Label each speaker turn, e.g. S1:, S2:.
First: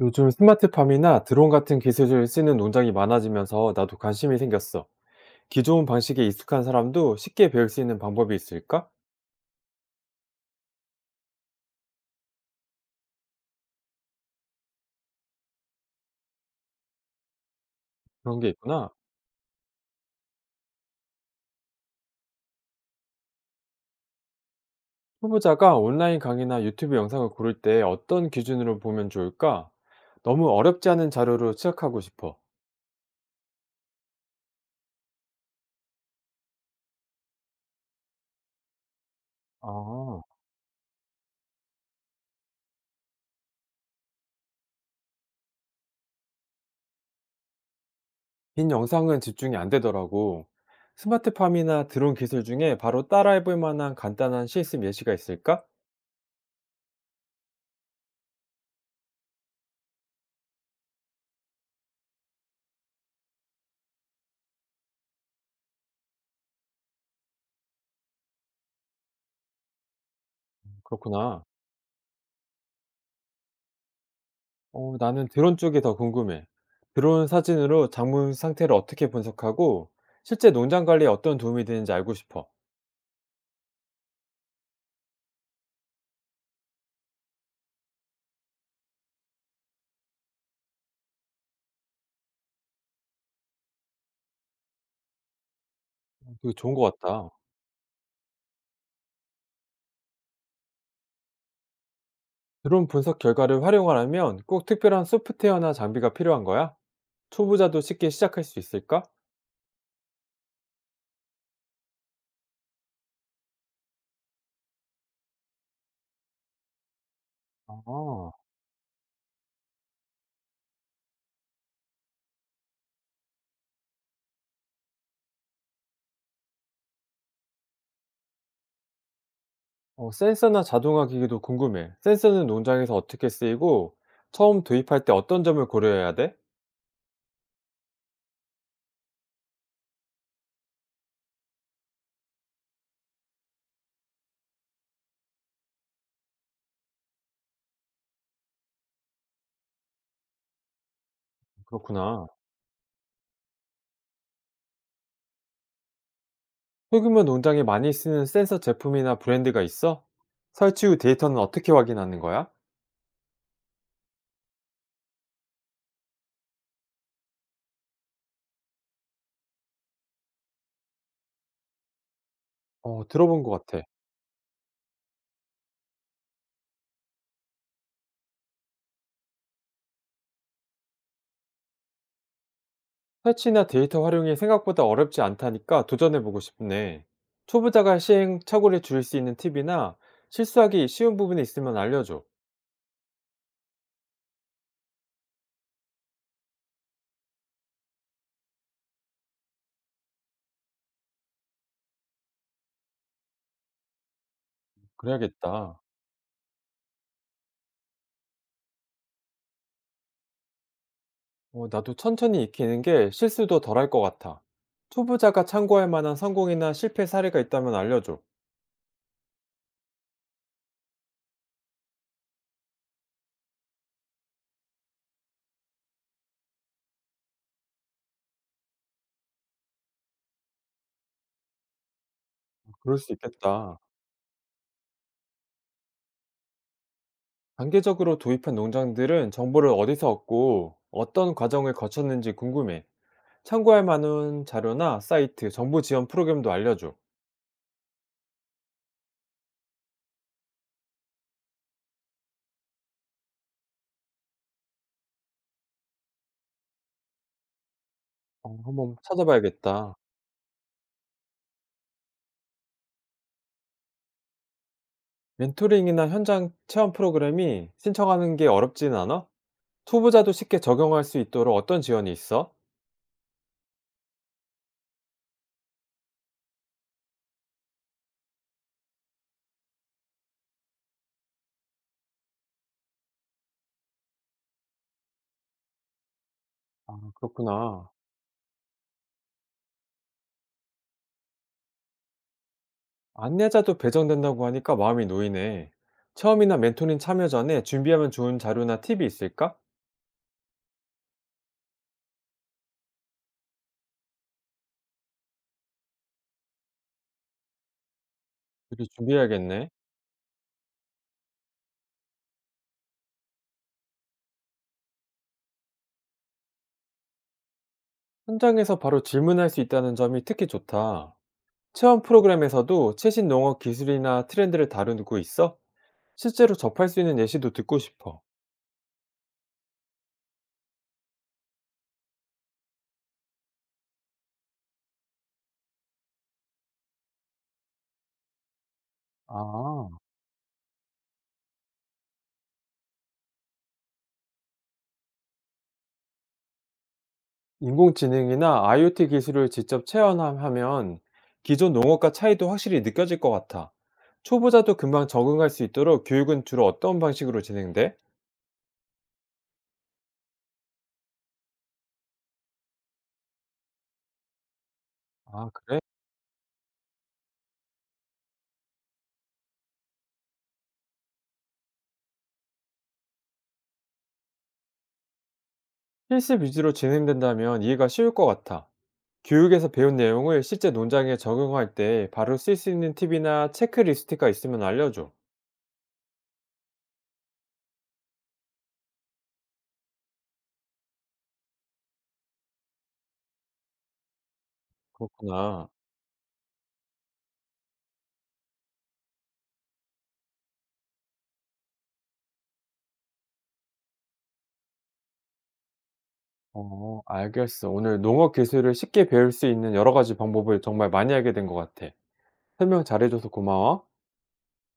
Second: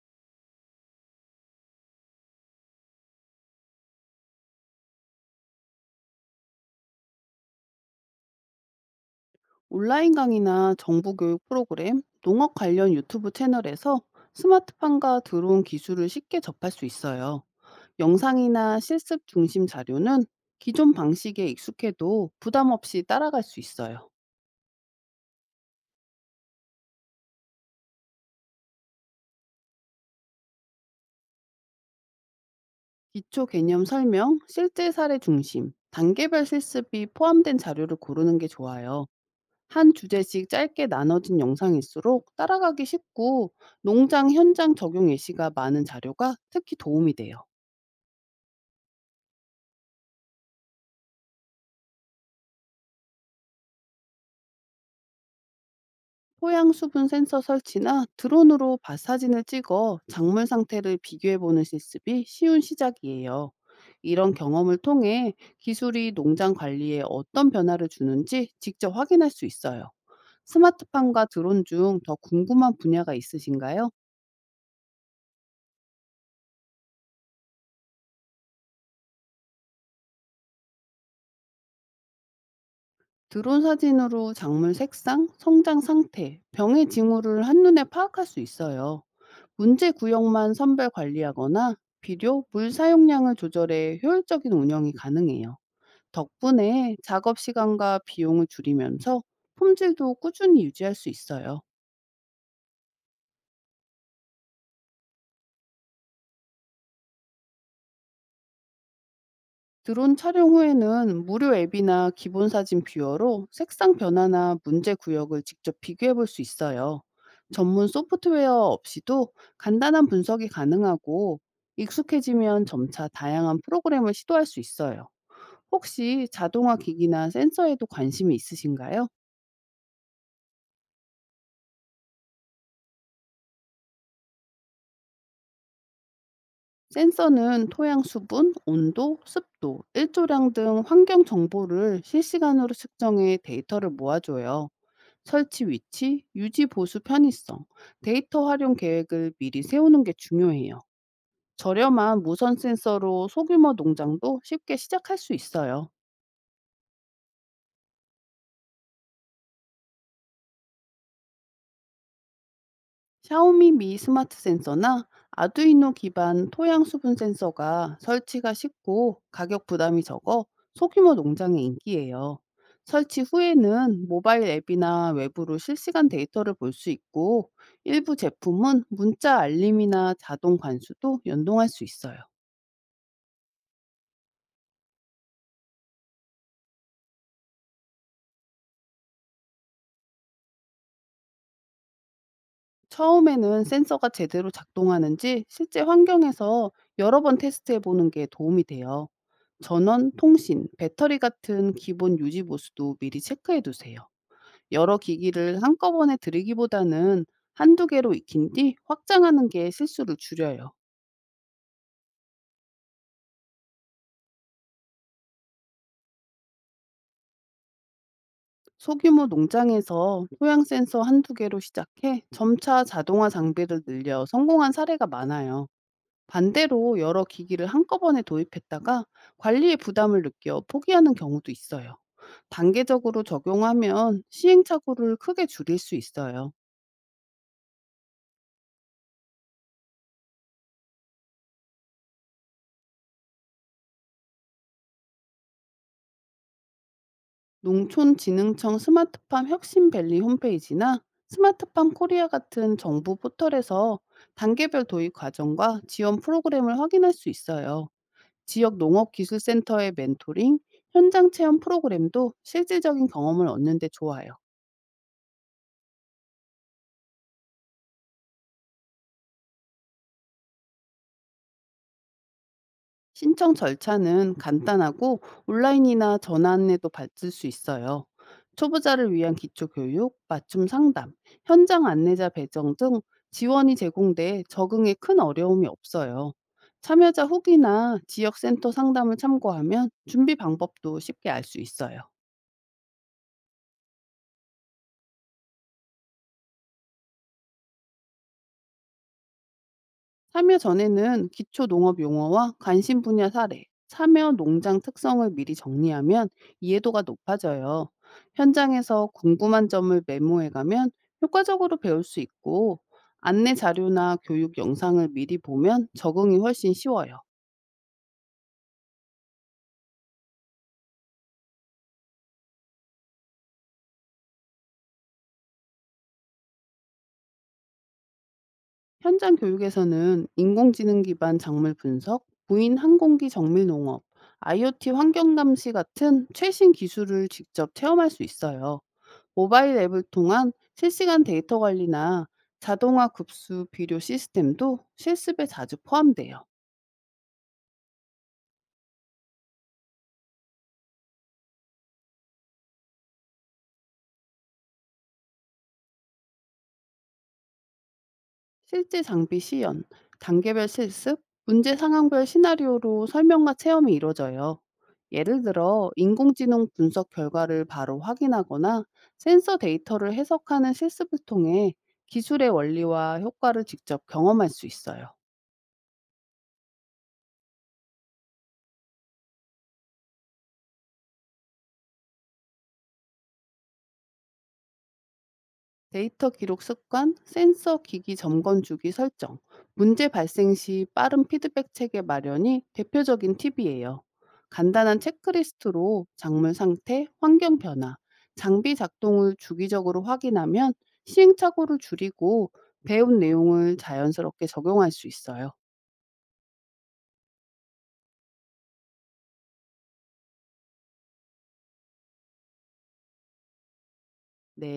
S1: 요즘 스마트팜이나 드론 같은 기술을 쓰는 농장이 많아지면서 나도 관심이 생겼어. 기존 방식에 익숙한 사람도 쉽게 배울 수 있는 방법이 있을까?
S2: 온라인 강의나 정부 교육 프로그램, 농업 관련 유튜브 채널에서 스마트팜과 드론 기술을 쉽게 접할 수 있어요.
S1: 그런 게
S2: 영상이나
S1: 있구나.
S2: 실습 중심 자료는 기존 방식에 익숙해도 부담 없이 따라갈 수 있어요.
S1: 후보자가 온라인 강의나 유튜브 영상을 고를 때 어떤 기준으로 보면 좋을까? 너무 어렵지 않은 자료로 시작하고 싶어.
S2: 기초 개념 설명, 실제 사례 중심, 단계별 실습이 포함된 자료를 고르는 게 좋아요. 한
S1: 아,
S2: 주제씩 짧게 나눠진 영상일수록 따라가기 쉽고 농장 현장 적용 예시가 많은 자료가 특히 도움이 돼요.
S1: 긴 영상은 집중이 안 되더라고. 스마트팜이나 드론 기술 중에 바로 따라해볼 만한 간단한 실습 예시가 있을까?
S2: 토양 수분 센서 설치나 드론으로 밭 사진을 찍어 작물 상태를 비교해 보는 실습이 쉬운 시작이에요. 이런 경험을 통해 기술이 농장 관리에 어떤 변화를 주는지 직접 확인할 수 있어요. 스마트팜과
S1: 그렇구나.
S2: 드론 중 더 궁금한 분야가 있으신가요?
S1: 어 나는 드론 쪽이 더 궁금해. 드론 사진으로 작물 상태를 어떻게 분석하고 실제 농장 관리에 어떤 도움이 되는지 알고 싶어.
S2: 드론 사진으로 작물 색상, 성장 상태, 병의 징후를 한눈에 파악할 수 있어요. 문제 구역만 선별 관리하거나 비료, 물 사용량을 조절해 효율적인 운영이 가능해요.
S1: 어 되게 좋은
S2: 덕분에
S1: 것 같다.
S2: 작업 시간과 비용을 줄이면서 품질도 꾸준히 유지할 수 있어요.
S1: 드론 분석 결과를 활용하려면 꼭 특별한 소프트웨어나 장비가 필요한 거야? 초보자도 쉽게 시작할 수 있을까?
S2: 드론 촬영 후에는 무료 앱이나 기본 사진 뷰어로 색상 변화나 문제 구역을 직접 비교해 볼 수 있어요. 전문
S1: 아,
S2: 소프트웨어 없이도 간단한 분석이 가능하고 익숙해지면 점차 다양한 프로그램을 시도할 수 있어요. 혹시 자동화 기기나 센서에도 관심이 있으신가요?
S1: 어 센서나 자동화 기기도 궁금해. 센서는 농장에서 어떻게 쓰이고 처음 도입할 때 어떤 점을 고려해야 돼?
S2: 센서는 토양 수분, 온도, 습도, 일조량 등 환경 정보를 실시간으로 측정해 데이터를 모아줘요. 설치 위치, 유지 보수 편의성, 데이터 활용 계획을 미리 세우는 게 중요해요. 저렴한
S1: 그렇구나.
S2: 무선 센서로 소규모 농장도 쉽게 시작할 수 있어요.
S1: 소규모 농장에 많이 쓰는 센서 제품이나 브랜드가 있어? 설치 후 데이터는 어떻게 확인하는 거야?
S2: 샤오미 미 스마트 센서나 아두이노 기반 토양 수분 센서가 설치가 쉽고 가격 부담이 적어 소규모 농장의 인기예요.
S1: 어
S2: 설치
S1: 들어본 것 같아.
S2: 후에는 모바일 앱이나 외부로 실시간 데이터를 볼 수 있고 일부 제품은 문자 알림이나 자동 관수도 연동할 수 있어요.
S1: 설치나 데이터 활용이 생각보다 어렵지 않다니까 도전해 보고 싶네. 초보자가 시행착오를 줄일 수 있는 팁이나 실수하기 쉬운 부분이 있으면 알려줘.
S2: 처음에는 센서가 제대로 작동하는지 실제 환경에서 여러 번 테스트해 보는 게 도움이 돼요. 전원, 통신, 배터리 같은 기본 유지 보수도 미리 체크해 두세요. 여러 기기를
S1: 그래야겠다.
S2: 한꺼번에 들이기보다는 한두 개로 익힌 뒤 확장하는 게 실수를 줄여요.
S1: 어, 나도 천천히 익히는 게 실수도 덜할 것 같아. 초보자가 참고할 만한 성공이나 실패 사례가 있다면 알려줘.
S2: 소규모 농장에서 토양 센서 한두 개로 시작해 점차 자동화 장비를 늘려 성공한 사례가 많아요. 반대로 여러 기기를 한꺼번에 도입했다가 관리에 부담을 느껴 포기하는 경우도 있어요.
S1: 그럴 수
S2: 단계적으로
S1: 있겠다.
S2: 적용하면 시행착오를 크게 줄일 수 있어요.
S1: 단계적으로 도입한 농장들은 정보를 어디서 얻고 어떤 과정을 거쳤는지 궁금해. 참고할 만한 자료나 사이트, 정보 지원 프로그램도 알려줘.
S2: 농촌진흥청 스마트팜 혁신밸리 홈페이지나 스마트팜 코리아 같은 정부 포털에서 단계별 도입 과정과 지원 프로그램을 확인할 수 있어요.
S1: 어
S2: 지역
S1: 한번
S2: 농업기술센터의
S1: 찾아봐야겠다.
S2: 멘토링, 현장 체험 프로그램도 실질적인 경험을 얻는 데 좋아요.
S1: 멘토링이나 현장 체험 프로그램이 신청하는 게 어렵진 않아? 초보자도 쉽게 적용할 수 있도록 어떤 지원이 있어?
S2: 신청 절차는 간단하고 온라인이나 전화 안내도 받을 수 있어요. 초보자를 위한 기초 교육, 맞춤 상담, 현장 안내자 배정 등 지원이 제공돼 적응에 큰 어려움이 없어요.
S1: 아,
S2: 참여자
S1: 그렇구나.
S2: 후기나 지역센터 상담을 참고하면 준비 방법도 쉽게 알 수 있어요.
S1: 안내자도 배정된다고 하니까 마음이 놓이네. 체험이나 멘토링 참여 전에 준비하면 좋은 자료나 팁이 있을까?
S2: 참여 전에는 기초 농업 용어와 관심 분야 사례, 참여 농장 특성을 미리 정리하면 이해도가 높아져요.
S1: 미리
S2: 현장에서 궁금한
S1: 준비해야겠네.
S2: 점을 메모해 가면 효과적으로 배울 수 있고, 안내 자료나 교육 영상을 미리 보면 적응이 훨씬 쉬워요.
S1: 현장에서 바로 질문할 수 있다는 점이 특히 좋다. 체험 프로그램에서도 최신 농업 기술이나 트렌드를 다루고 있어? 실제로 접할 수 있는 예시도 듣고 싶어.
S2: 현장 교육에서는 인공지능 기반 작물 분석, 무인 항공기 정밀 농업, IoT 환경 감시 같은 최신 기술을 직접 체험할 수 있어요. 모바일
S1: 아.
S2: 앱을 통한 실시간 데이터 관리나 자동화 급수 비료 시스템도 실습에 자주 포함돼요.
S1: 인공지능이나 IoT 기술을 직접 체험하면 기존 농업과 차이도 확실히 느껴질 것 같아. 초보자도 금방 적응할 수 있도록 교육은 주로 어떤 방식으로 진행돼?
S2: 실제 장비 시연, 단계별 실습, 문제 상황별 시나리오로 설명과 체험이 이루어져요. 예를
S1: 아, 그래?
S2: 들어 인공지능 분석 결과를 바로 확인하거나 센서 데이터를 해석하는 실습을 통해 기술의 원리와 효과를 직접 경험할 수 있어요.
S1: 실습 위주로 진행된다면 이해가 쉬울 것 같아. 교육에서 배운 내용을 실제 논장에 적용할 때 바로 쓸 수 있는 팁이나 체크리스트가 있으면 알려줘.
S2: 데이터 기록 습관, 센서 기기 점검 주기 설정, 문제 발생 시 빠른 피드백 체계 마련이 대표적인 팁이에요. 간단한
S1: 그렇구나.
S2: 체크리스트로 작물 상태, 환경 변화, 장비 작동을 주기적으로 확인하면 시행착오를 줄이고 배운 내용을 자연스럽게 적용할 수 있어요.
S1: 어, 알겠어. 오늘 농업 기술을 쉽게 배울 수 있는 여러 가지 방법을 정말 많이 알게 된 것 같아. 설명 잘해줘서 고마워.
S2: 네.